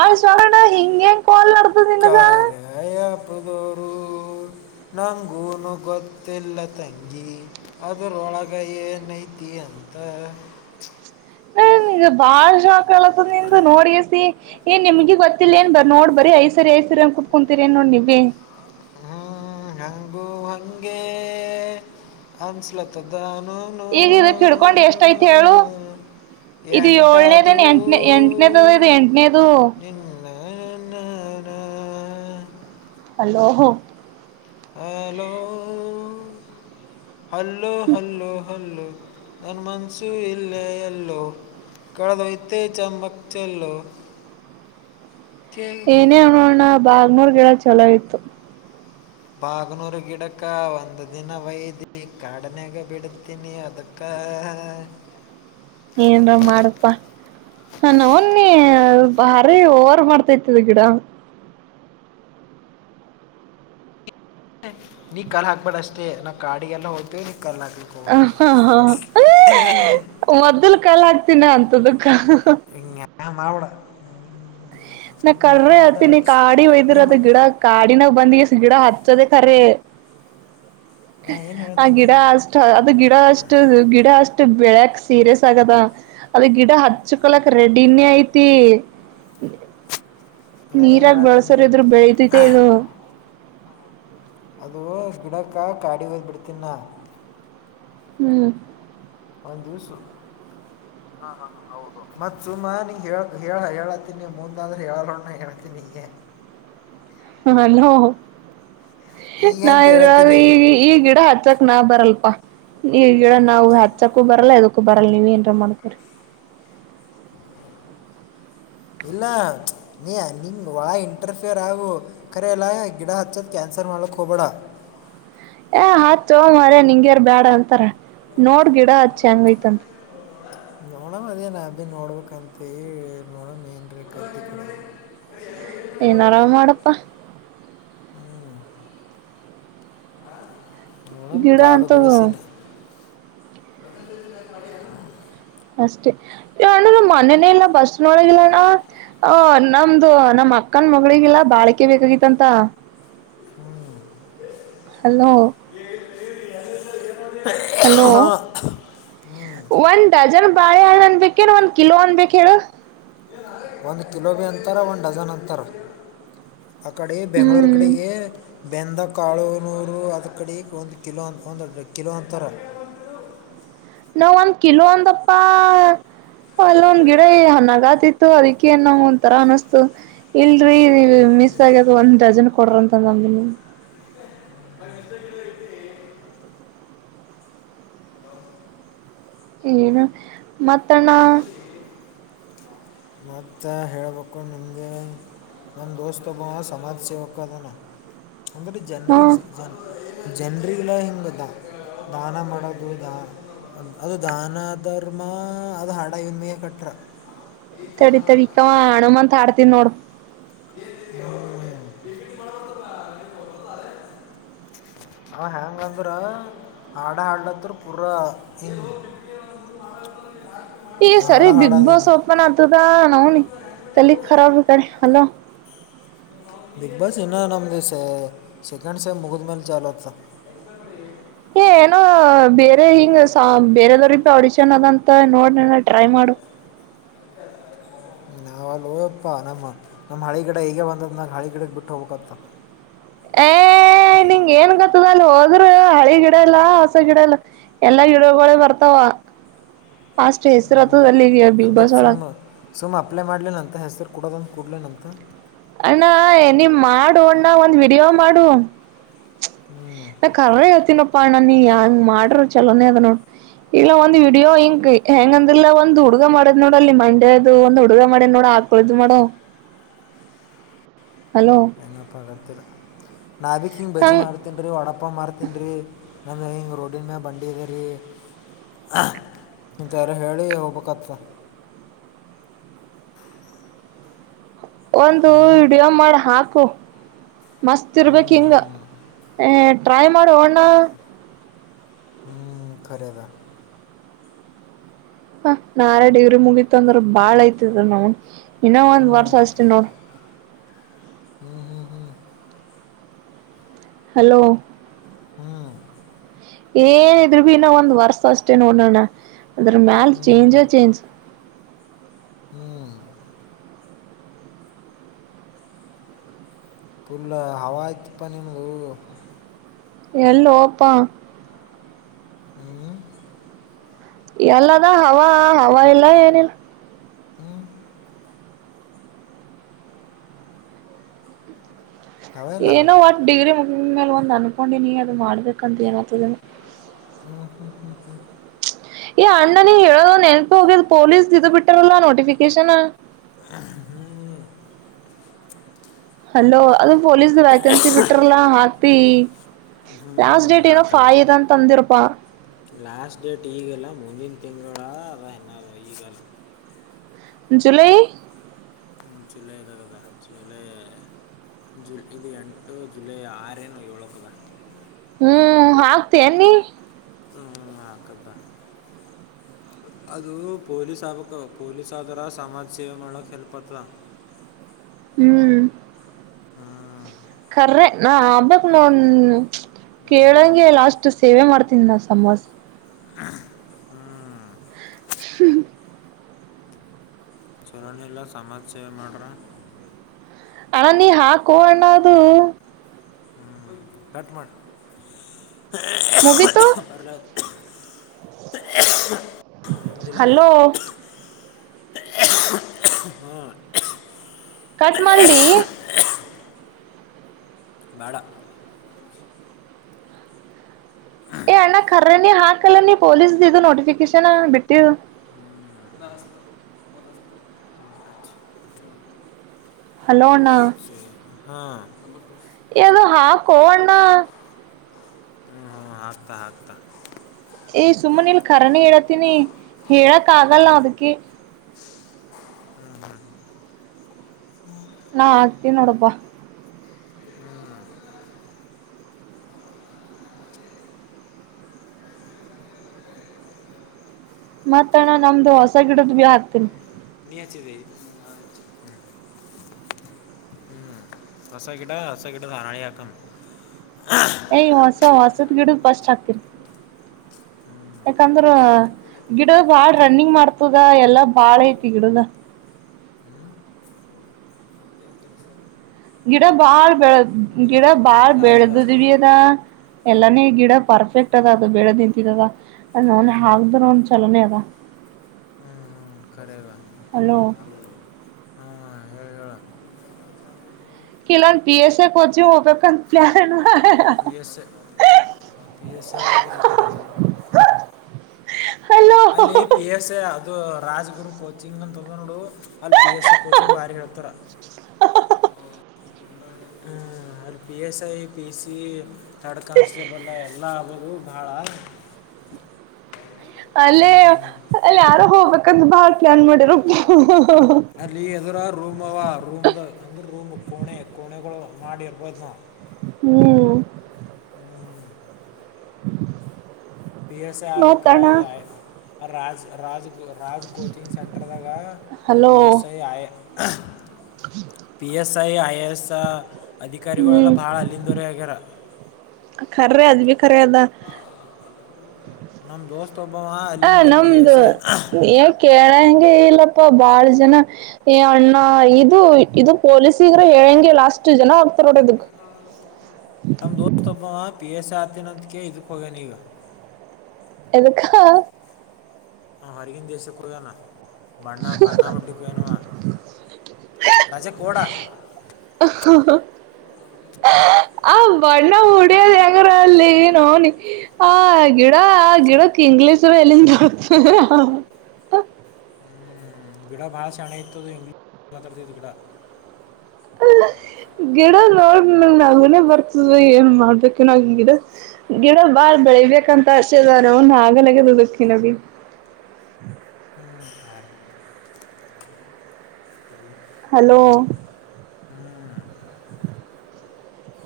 ಆ ಶೋರಣ್ಣ ಹಿಂಗೆಂಗ್ ಕಾಲ ನೆಡೆದದ ನಿಂಗ್ ಯಾ ಅಪ್ಪದೋರುೂ ನಂಗೂನು ಗೊತ್ತಿಲ್ಲ ತಂಗಿ ಅದರೊಳಗೆ ಏನ ಐತಿ ಅಂತ ನಂಗ್ ಬಾಳ ಶಾಕ್ ಅಗಲಕಾಂತದ ನಿಂದ ನೋಡಿಸಿ ಏ್ ನಿಮ್ಗೊತ್ತಿಲ್ಲ ಏನ್ ಬರಿ ನೋಡ್ ಬರ ಐ ಸರಿ ಐ ಸರಿ ಅಂತ ಕುತ್ಕೊಂತೀರಿ ಏನ್ ನೋಡ್ ನೀಬಿ ಹ್ಮ್ ಹಂಗು ಹಂಗಗೆ ಅನ್ಸ್ಲತ್ತದದಾನು ಈಗ ಇದಕ ಹಿಡ್ಕೊಂಡು ಎಷ್ಟ ಐತ್ ಹೇಳು ಇದು ಏಳ್ನೇದನ ಎಂಟಾದು ಎಂಟನೇ ಎಂಟನೇದದ ಇದು ಎಂಟನೇದು ತಿನ್ನ ಅನ್ನನ hello hello hello hello hello ನನ್ನ ಮನಸೂ ಇಲ್ಲೇ ಎಲ್ಲೋ ಕಳ್ದ ಹೋಯ್ತೆ ಚಮ್ಮಕ ಚಲ್ಲೋ ಏನೇ ಅನ್ನು ಅಣ್ಣ ಬಾಗ್ನೂರ ಗಿಡ ಚಲೋ ಇತ್ತು ಬಾಗನೂರು ಗಿಡಕ ಒಂದು ದಿನ ವಯದಿ ಕಾಡನ್ಯಾಗ ಬಿಡತೀನಿ ಅದಕ್ಕ ಕ ಏನ್ರ ಮಾಡಪ್ಪಾ ಹ ನವನಿ ಭಾರಿ ಒರ್ ಮಾಡ್ತಾ ಇತದ ಗಿಡ ನೀ ಕಲ್ಲಲ್ ಹಾಕ್ಬಾರ್ದ ಅಷ್ಟೇ ನಾ ಕಾಡಿಗೆಲ್ಲ ಹೋದ್ತೇವಿ ನೀ ಕಲ್ಲ ಹಾಕ್ ಹ ಹಾ ಹ ಮೊದ್ಲು ಕಾಲ ಆಗ್ತೀಿನ ಅಂತದಕ್ಕ ಮಾ ಅವಡ ನಾ ಕರ್ರೆ ಹತ್ತಿನ ಕಾಡಿ ಒಯದ್ದ್ರ ನಿಮ್ಮ ಅದ ಗಿಡ ಕಾಡಿನಾಗ ಬಂದಗ ಸಿಗಿಡ ಹಚ್ಚೋದೆ ಖರೆೇ ನಾ ಏನು ಆ ಹೇಳ್ತೀನಿ ಗಿಡ ಅಷ್ಟ ಅದು ಗಿಡ ಅಷ್ಟು ಗಿಡ ಅಷ್ಟು ಬೆಳ್ಯಕ್ ಸೀರಿಯಸ್ ಆಗದ ಅದ ಗಿಡ ಹಚ್ಕೊಳಕ್ ರೆಡಿನೇ ಐತಿ ನಾ ಏನು ನೀರಾಗ ಹೇಳ್ತೀನಿ ಬಳಸರ್ ಇದ್ರು ಬೆಳತಿದೆ ಇದು ಅದು ಗಿಡಕ್ಕ ಕಾಡಿ ಹೋದ್ ಬಿಡ್ತನ್ ನಾ ಹ್ಮ್ ಒಂದ ದಿವ್ಸು [inaudible] ಹ ಹೌದು ಮತ್ ಸುಮಾ ನೀ ಹೇಳ ಹೇಳ ಹೇಳತೀನಿ ಮುಂದ ಅಂದ್ರೆ ಹೇಳೋ ನ ಹೇಳತೀನಿ ಈಗೆ ಹಲೋ ಈಗ ನಾ ಅಂತ ಇದ್ರ ಹೇಳತ್ತೀನಿ ಈಗ ಈ ಗಿಡ ಹಚ್ಚಕ್ ನಾ ಬರಲ್ಲಪ್ಪಾ ಈ ಗಿಡ ನಾವು ಹಚ್ಚಕು ಬರಲ್ಲ ಎದಕ್ಕೂ ಬರಲ್ಲ ನೀವ ಏನ್ರ ಮಾಡ್ಕೋರಿ ಇಲ್ಲಾ ನೀ ನಿಂಗೆ ಒಳ ಇಂಟರ್ಫಿಯರ್ ಆಗು ಕರೆ ಅಲ್ ಗಿಡ ಹಚ್ಚೋದು ಕ್ಯಾನ್ಸಲ್ ಮಾಡ್ಲಕ್ಕೆ ಹೋಗಬೇಡ. ಏ ಹಚ್ಚೊ ಮಾರಾಯ ನಿಂಗ್ಯಾರ್ ಬ್ಯಾಡ ಅಂತಾರ ನೋಡ್ ಗಿಡ ಹಚ್ಚ ಹೆಂಗ ಐತಿಯಂತ. ನೋಡೋಣ ಅದೇ ನಾಬಿ ನೋಡ್ಬೇಕಂತ ನೋಡೋಣ ಏನರ ಕಡ್ಡಿ. ಏನ್ ಆರಾಮ್ ಮಾಡಪ್ಪಾ. ನ ಗಿಡ ಕಾಡುಗಳ ಅಂತವು ಸಿಿನಿ. ಅಷ್ಟೇ ಮನೇನೇ ಇಲ್ಲ ಬಸ್ನೊಳಗಿಲ್ಲಣ್ಣ. ಹ ನಮ್ದು ನಮ ಅಕ್ಕನ್ ಮಗಳಿಗಿಲ್ಲಾ ಬಾಳಿಕೆ ಬೇಕಾಗಿತ್ತಂತ. ಹಲೋ. [inaudible] ಹಲೋ. ಒಂದ್ ಡಜನ್ ಬಾಳೆಹಣ್ಣು ಅನ್ಬೇಕ ಒಂದ್ ಕಿಲೋ ಅನ್ಬೇಕು ಹೇಳು. [inaudible] ಒಂದು ಕಿಲೋ ಬಿೀ ಅಂತಾರೆ ಒಂದು ಡಝನ್ ಅಂತಾರೆ ಆ ಕಡೆ ಬೆಂಗ್ಳೂರು ಹ್ಮ್ ಕಡೆಗೆ. ಬೆಂದ ಕಾಳುನೂರು ಅದ ಕಡೆಗೆ ಒಂದು ಕಿಲೋ ಅಂತ ಒಂದುಡು ಕಿಲೋ ಅಂತಾರೆ. ನಾವ್ ಒಂದ್ ಕಿಲೋ ಒಂದಪ್ಪಾ ಅಲ್ಲ ಒಂದ್ ಗಿಡ ಹನ್ನಗತಿ. ಅದಕ್ಕೆೇ ನಾವು ಒಂಥರ ಅನಿಸ್ತು. ಇಲ್ರರಿ ಮಿಸ್ ಆಗ್ಯದ ಒಂದ್ ಡಜನ್ ಕೊಡ್ರ ಅಂತಂದ. ಹ್ಮ್. ಏನು ಮತ್ತಣ್ಣ. ಮತ್ತು ಹೇಳಳ್ಬೇಕು ನಮದೇ ನನ್ನ ದೋಸ್ತಬ್ಬ ಸಮಾಜ ಸೇವಕ ಅದಾನ. ಅಂದ್ರೆ ಹ್ಮ ಜನ್ರಿಗೆ ಜನ್ ಜನ್ರಿಗೆಲ್ಲ ಹೆಂಗಗೆ ಗದ. ದಾನ ಮಾಡೋದು ದಾ. ಅದು ದಾನ ಧರ್ಮ ಅದು ಹಾಡ ಇವನ್ ಮಗೆ ಕಟ್ರ. ತಡಿ ತಡಿ ಹಣು ಅಡಮಾ ಅಂತ ಆಡ್ತೀನ್ ನೋಡು. ಹಮ್ಮ್. ಅವ ಹೆಂಗ ಅಂದ್ರ ಹಾಡು ಹಾಡ್ತ್ ಪೂರ ಹಿಂದ. [inaudible] ಈ ಸರಿ ಬಿಗ್ ಬಾಸ್ ಓಪನ್ ಆತದಾ ನೋನಿ ತಲಕ್ಖರಾಬ್ ಕಡೆ ಅಲ. ಬಿಗ್ ಬಾಸ್ ಇನ್ನ ನಮ ದ ಸ ಸೆಕೆಂಡ್ ಸ ಮುಗುದ ಮೇಲ್ ಚಾಲತ. ಕತ [inaudible] ಏ ಏನೋ ಬೇರೆ ಹಿಂಗ ಬೇರೆದವ್ರ ಅಡಿಚನ್ ಅದಂತ ನೋಡ ಟ್ರೈ ಮಾಡು. ನಾವವು ಅಲ್ಲಿ ಹೋಯಪ್ಪ ನಮ್ಮ ನಮ್ಮ ಹಳಿ ಕಡೆ ಈಗ ಬಂದದ ನಂಗೆ ಹಳಿಗಡೆಗೆ ಬಿಟ್ಟು ಹೋಗ್ಬೇಕತ್ತ. ಏ ನಿಂಗ ಏನ್ ಗೊತ್ತದ ಅಲ್ಲಿ ಹೋದ್ರರು ಹಳಿ ಗಿಡ ಎಲ್ಲಾ ಹಸ ಗಿಡ ಎಲ್ಲ. ಎಲ್ಲಾ ಗಿಡ ಬರ್ತಾವ ಅಷ್ಟ ಹೆಸರುತದ ಅಲ್ಲಿಗೆ ಬಿಗ್ ಅಂದ್ರೆ ಬಾಸ್ ಒಳಗ. ಸುಮ್ಮ ಸುಮ್ಮ ಅಪ್ಲೈ ಮಾಡ್ಲನ ಅಂತ ಹೆಸರು ಕೊಡೋದಂತ ಕೊಡ್ಲೇನ ಅಂತ. ಅಣ್ಣ ನೀಮ್ ಮಾಡ ಅಣ್ಣ ಒಂದ್ ವಿಡಿಯೋ ಮಾಡು. ಹ್ಮ್. ಕರ್ರ ಹೇಳ್ತನಪ್ಪಾ ಅಣ್ಣ ನೀ ಹೆಂಗ್ ಮಾಡ್ರರು ಚಲೋನೆ ಅದ ನೋಡ್. ಇಲ್ಲ ಒಂದು ವಿಡಿಯೋ ಇಂ ಹೆಂಗ ಅಂದ್ರಿಲ್ಲ ಒಂದು ಹುಡುಗಾ ಮಾಡೋ್ ನೋಡ ಅಲ್ಲಿ ಮಂಡ್ಯದದು ಒಂದು್ ಹುಗ ಮಾಡದ್ ನೋಡ. ಕೊಳದು ಮೇಡಮ. ಹಲೋ ಏನಪ್ಪ ಆಗತ್ತಿಲ್ಲ ನಾ ಬಿಿಕ್ ಹಿಂಗ ಬಜಿ ಹಂಗ್ ಮಾಡತ. ತೀನ್ಿ ರೀ ಒಡಪ್ಪ ಮಾರ್ತೀನ್ಿ ರೀ ನಂದು ಹಿಂಗೆ ರೋಡಿನ ಮೇಲೆ ಬಂಡಿ ಇದೆ ರೀ. ಇಥಲ್ಲ ಹೇಳಿ ಹೋಗ್ಬೇಕತ್ತ ಒಂದು ಹ್ಞೂ ವಿಡಿಯೋ ಮಾಡಿ ಹಾಕು ಮಸ್ತ್ ಹ್ಞೂ ಇರ್ಬೇಕು ಹಿಂಗ. ಹ ಟ್ರೈ ಮಾಡು ಅಣ್ಣ. ಹ್ಮ ಕರೆ ದ ಹ ನಾರ ಡೇವ್ರಿ ಮುಗತ್ ಅಂದ್ರ ಬಾಳ ಐತದ್ ನಾವ ಇನ್ನೊ ಒಂದ್ ಹ್ಞೂ ವರ್ಷ ಅಷ್ಟೇ ನೋಡ್ರಿ ಹ್ಮ್ ಹ್ಮ್ ಹ್ಮ್ ಹಲೋ ಹ್ಮ್ ಏನ ಇದ್ರು ಭ ಇನ್ನ ಒಂದ್ ವರ್ಸ ಅಷ್ಟೇ ನೋಡೋಣ ಅದ್ರ ಮ್ಯಾಲ ಹ್ಞೂ ಚೇಂಜ ಚೇಂಜ್ ಹ್ಮ್ ಫುಲ್ ಹವ ಆಯ್ತಪ್ಪ ನಿಮ್ಮ್ದು ಎಲ್ಲಪ್ಪಾ ಹ್ಮ ಎಲ್ಲದ ಹವ ಹವ ಇಲ್ಲ ಏನಿಲ್ಲ ಹಾ ಹವಾ ಇಲ್ಲ ಏನೋ ಅಟ್ ಡಿಗ್ರಿ ಮುಗ ಮೇಲೆ ಒಂದ್ ಅನ್ಕೊಂಡಿನಿ ಅದು ಮಾಡ್ಬೇಕಂತ ಏನತದ ಹಾ ಹಾ ಹಾ ಹಾ ಅಣ್ಣನ ಹೇಳೋದ ನೆನ್ಪು ಹೋಗ್ಯದ್ ಪೊಲೀಸ್ ತಿದ್ ಬಿಟ್ಟಾರಲ್ಲಾ ನೋಟಿಫಿಕೇಶನ್ ಹ್ಮ್ ಅಲೋ ಅದು ಪೊಲೀಸ್ ವ್ಯಾಕೆನ್ಸಿ ಬಿಟ್ರಲ್ಲಾ ಹಾತಿ ಹ್ಞೂ ಲಾಸ್ಟ್ ಡೇಟ್ ಏನೋ ಹಾಕದ ಫಾಯ್ದ ತಂದಿರುಪಾ ಲಾಸ್ಟ್ ಡೇಟ್ ಈಗಲ್ಲ ಮುಂದಿನ ತಿಂಗಳ ಅ ನ ಈಗಲ್ಲ. ಜುಲೈ ಹ ಜುಲೈದಾಗ ಆದ ಚಲೆ ಜು ಇದು ಎಂಟು ಜುಲೈ ಆರೇನು ಏಳಕದ ಹ್ಮ್ ಆಗ್ತ ಅನ್ನಿ ಹ್ಮ್ ಆಕಬ ಅದು ಪೊಲೀಸ್ಬಕ ಪೊಲೀಸಾದರ ಸಮಾಜ ಸೇವೆ ಮಾಡೋ ಎಲ್ಪತ್ರ ಹ್ಮ್ ಹಾ ಕರ್ರೆ ನಾ ಹಬ್ಬಕ್ ನೋ ಕೇಳಂಗೆ ಲಾಸ್ಟ್ ಸೇವೆ ಮಾಡ್ತನಿ ನಾ ಸಮೋಸ್ ಹ್ಮ ಚಲೋನ ಇಲ್ಲ ಸಮಾಜಸೇವೆ ಮಾಡ್ರ ಅಣ ನೀ ಹಾಕೋ ಅಣ್ಣ ಅದು ಟ್ ಮಾಡ ಮುಗೀತು ಅರ್ ಲ್ಲ ಹಲೋ ಹ್ಮ ಕಟ ಮಡ್ಲ್ದ ಹ ಬಡ ಏ ಅಣ್ಣ ಕರ್ರನಿ ಹಾಕಲ್ಲ ನೀ ಪೊಲೀಸ್ ಇದು ನೋಟಿಫಿಕೇಶನ್ ಬಿಟ್ಟಿದ್ದು ಹ್ಮ್ ನಸ್ತ ಹಲೋಣ ಹಾ ಯದುೋ ಹಾಕೋ ಅಣ್ಣ ಹಾಂ ಆಾಕ್ತಾ ಹ ಆಗ್ತಾ ಏ್ ಸುಮ್ಮನೆ ಇಲ್ ಖರನಿ ಹೇಳತೀನಿ ಹೇಳಕ್ ಆಗಲ್ಲ ಅದಕ್ಕೆ ಹ್ಮ್ ಹ್ಮ [inaudible] ನಾ- ಆಗ್ತೀ ನೋಡಪ್ಪಾ. ಮತ್ತ ಅಣ್ಣ ನಮ್ದು ಹೊಸ ಗಿಡದ ಭೀ ಹಾಕ್ತನಿ. ನೀಚಿದ್ದ [unintelligible] ಹ್ಮ್ ಹೊಸ ಗಿಡ ಹೊಸ ಗಿಡ ಹಾಣೇಕ್ಕಂ. ಏ -ಹೊಸ ಹೊಸದ್ ಗಿಡ ಫಸ್ಟ್ ಹಾಕ್ತಿರಿ ಯಾಕಂದ್ರ. ಗಿಡದ ಬಾಳ್ ರನ್ನಿಂಗ್ ಮಾಡ್ತದ ಎಲ್ಲಾ ಬಾಳ ಐತಿ ಗಿಡುನ್ನ ಜ [unintelligible] ಡಾ ಬಹಾರ [unintelligible] ಬೆಳಡ ಬಹಾರ ಚಾಲು ಬೆಳ ಬಾ [unintelligible] ಎಲ್ಲಾನೇ ಗಿಡ ಪರ್ಫೆಕ್ಟ್ ಅದ ಅದು ಬೆಳೆದ ನಿಂತಿದದ ನ್ -ಹಾದ್ರ ಒಂದ ಚಲನೆ ಅದ. ಹ್ಮ್ ಹ್ಮ್ [unintelligible] ಅಲೋ ರವ ಕೆಲವೊಂದು P S A [unintelligible] ಹೋಗ್ಬೇಕುಂದ plan P S A P S A ಉಪಕಲ್ತರ [unintelligible] hello ಅಲ್ಲಿ ಪಿ ಎಸ್ ಎ ಅದು ರಾಜ್ಗುರು ಕೋಚಿಂಗ್ ಅಂತಂದ ನೋಡು ಅಲ್ಲಿ ಪಿ ಎಸ್ ಎ ಕೋಚಿಂಗ್ ಬಾರಿ ಹೇಳ್ತಾರ. ಹ ಸ [inaudible] ಹ್ಞೂ ಅಲ್ಲಿ P S I P C third constable ಎಲ್ಲ ಆದು ಬಾಳ. ಅಲ್ಲೇ ಅಲ್ಲಿ ಯಾರೋ ಹೋಗ್ಬೇಕಂದ್ರ ಬಾಳ ಪ್ಲಾನ್ ಮಾಡಿರು. ಅಲ್ಲಿ ಎದರು ರೂಮ್ವ ರೂಮ್ ಅಂದ್ರ ರೂಮ್ ಕೋಣೆ ಕೋಣೆಗಳು ಮಾಡಿರ್ಬೋದ್ ನಾವು, ಹೂ ಪಿ ಎಸ್ ಐ ಆಲಕ ನೋತಣ -ಈ- ರಾಜ್ ರಾಜ್ ರಾಜ್ ಕಚಿಂಗ್ ಸೆಂಟರ್ದಾಗ ಹಲೋ ಪಿ ಎಸ್ಐ ಆಯ, P S I I A S ಅಧಿಕಾರಿಗಳೆಲ್ಲ ಹ್ಮ್ ಭಾಳ ಅಲ್ಲಿಂದವರೆ ಆಗ್ಯಾರ. ಖರ್ರ ಅ [unintelligible] ಭಖರ ಅದ ನಮ್ಮ ದೋಸ್ತ ಒಬ್ಬವ ಅಲ್ಲಿಂದ ಪಿ ಎಸ್ ಎ, ಕೇಳ ಹೆಂಗೆ ಇಲ್ಲಪ್ಪ ಬಾಳ ಜನ. ಏ- ಅಣ್ಣ ಇದು ಇದು ಪೊಲೀಸಗರ ಹೇಳಂಗೆ ಲಾಸ್ಟ್ ಜನ ಆಗ್ತಾರ ನೋಡದಕ್. ನಮ ದೋಸ್ತ್ ಒಬ್ಬ ಪಿ ಎಸ್ ಆತನಂತಕ ಇದಕ್ ಹೋಗೇ ನೀಗಾ. ಎದಕ್ಕಾ ಹಾ ಹಾಂ -ಹರಿಗಿಂದ ದೇಶಕ್ಕೋಯನಾ. ಬಣ್ಣ ಬಣ್ಣಾ ಬುಡ್ಟ್ಟಿಿ [unintelligible] ಗೆ ವಣವಾ ರಜೆ ಕಡಾ [unintelligible] ಅ [inaudible] ಬಣ್ಣ ಉಡಿಯೋದ ಹೆಂಗರ ಅಲ್ಲಿ ನೋನಿ. ಆ- ಗಿಡ -ಆ- ಗಿಡಕ್ಕೆ [unintelligible] ತಿಂಗ್ಲಸ ಎಲ್ಲಿಂದ ಹ್ಮ್ -ಗಿಡ ಭಾಷೆ ಹಣೆ ಇತದು ಇಂಗ್ಲೀಷ್ ಮಾತಾಡ್ತ್ ಗಿಡ. ಅ [unintelligible] ಗಿಡ ನೋಡಿ ನಂಗ ನಗನ ಬರ್ತದ ಏನ್ ಮಾಡ್ಬೇಕು- ನ -ಗಿಡ, ಗಿಡ ಬಾರ ಬೆಳಿಬೇಕಂತ ಅರ್ಷೆರ ನ ಆಗಲದು [unintelligible] ಖ ನೋಗಿ ಹ್ಮ್ -ಹ ಹಲೋ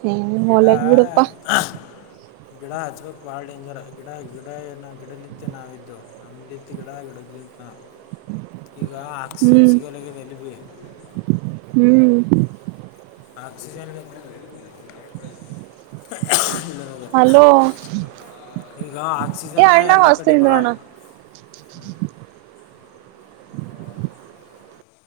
ಹ್ಮ ಗಿಡ -ಮೊಲಬೀಡಪ್ಪಾ. ಗಿಡ ಹಚ್ಕೋಕ್ ಬಾಳ ಇಂಜರ ಗಿಡ ಗಿಡ [unintelligible] ಗಿಡಲಂತೆ ನಾವಿದ್ದು. ನಮಲಿತ್ ಗಿಡ ಗಿಡದಲಿಂತ ನ ಈಗ ಆಕ್ಸಿಜನ್ ಹ್ಮ್ ಸಿಗಲಾಗಲ್ಲಿ ಬಿ ಹ್ಮ್ ಆಜ ಇಲ್ಲ ಹಲೋ [unintelligible] ಈಗ ಏ ಆಕ್ಸಿಜನ್ ಅಣ್ಣ ಎಲ್ಲ ಕಡೆ ಬಹಳ ಹಸ್ತಿಂದ್ರಣ್ಣ